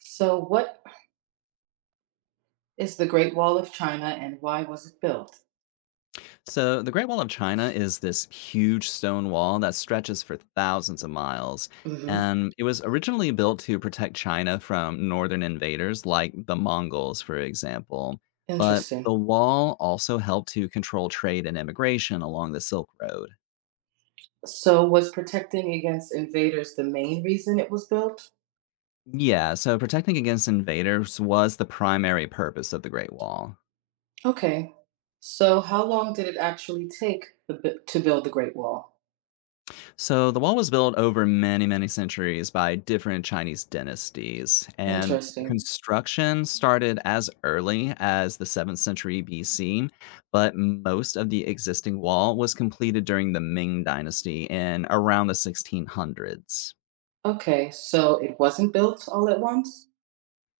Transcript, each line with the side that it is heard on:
right: So, what is the Great Wall of China and why was it built?
left: So, the Great Wall of China is this huge stone wall that stretches for thousands of miles.
right: Hmm.
left: And it was originally built to protect China from northern invaders like the Mongols, for example. But the
right: Interesting.
left: wall also helped to control trade and immigration along the Silk Road.
right: So, was protecting against invaders the main reason it was built?
left: Yeah, so protecting against invaders was the primary purpose of the Great Wall.
right: Okay. So, how long did it actually take to build the Great Wall?
left: So the wall was built over many, many centuries by different Chinese dynasties, and the
right: Interesting.
left: construction started as early as the 7th century BC, but most of the existing wall was completed during the Ming dynasty in around the 1600s.
right: Okay, so it wasn't built all at once?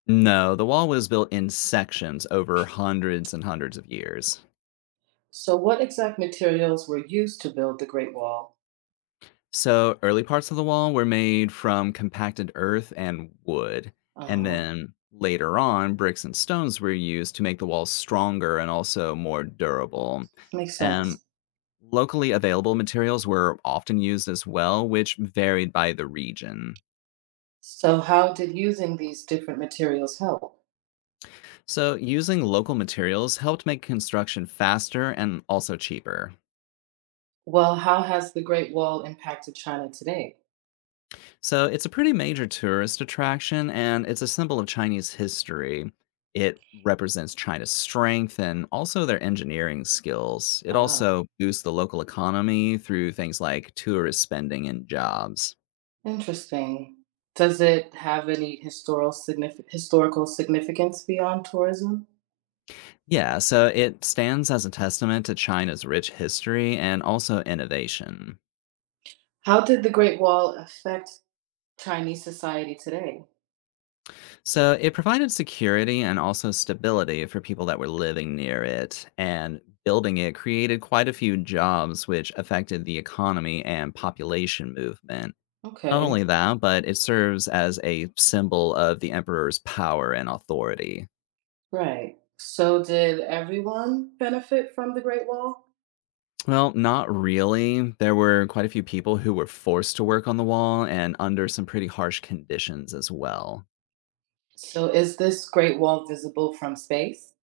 left: No, the wall was built in sections over hundreds and hundreds of years.
right: So, what exact materials were used to build the Great Wall?
left: So early parts of the wall were made from compacted earth and wood,
right: Uh
left: and
right: huh.
left: then later on, bricks and stones were used to make the walls stronger and also more durable.
right: Makes
left: And
right: sense.
left: locally available materials were often used as well, which varied by the region.
right: So, how did using these different materials help?
left: So using local materials helped make construction faster and also cheaper.
right: Well, how has the Great Wall impacted China today?
left: So it's a pretty major tourist attraction and it's a symbol of Chinese history. It represents China's strength and also their engineering skills. It
right: Ah,
left: also boosts the local economy through things like tourist spending and jobs.
right: interesting. Does it have any historical significance beyond tourism?
left: Yeah, so it stands as a testament to China's rich history and also innovation.
right: How did the Great Wall affect Chinese society today?
left: So it provided security and also stability for people that were living near it, and building it created quite a few jobs, which affected the economy and population movement. Not
right: Okay,
left: only that, but it serves as a symbol of the emperor's power and authority.
right: right. So did everyone benefit from the Great Wall?
left: Well, not really. There were quite a few people who were forced to work on the wall and under some pretty harsh conditions as well.
right: So is this Great Wall visible from space?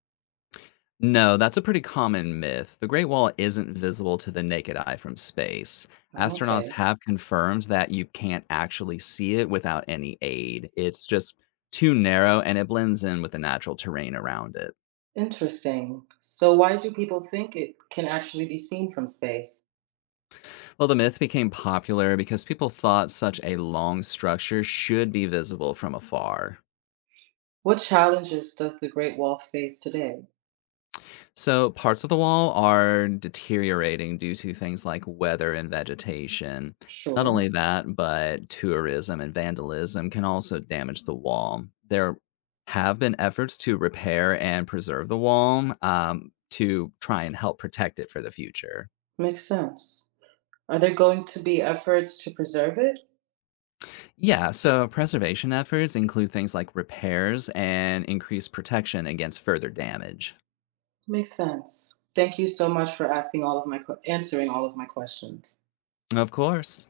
left: No, that's a pretty common myth. The Great Wall isn't visible to the naked eye from space. Astronauts
right: Okay,
left: have confirmed that you can't actually see it without any aid. It's just too narrow and it blends in with the natural terrain around it.
right: interesting. So why do people think it can actually be seen from space?
left: Well, the myth became popular because people thought such a long structure should be visible from afar.
right: What challenges does the Great Wall face today?
left: So parts of the wall are deteriorating due to things like weather and vegetation. Not
right: Sure,
left: only that, but tourism and vandalism can also damage the wall. There have been efforts to repair and preserve the wall to try and help protect it for the future.
right: makes sense. Are there going to be efforts to preserve it?
left: Yeah, so preservation efforts include things like repairs and increased protection against further damage.
right: Makes sense. Thank you so much for asking all of my answering all of my questions.
left: Of course.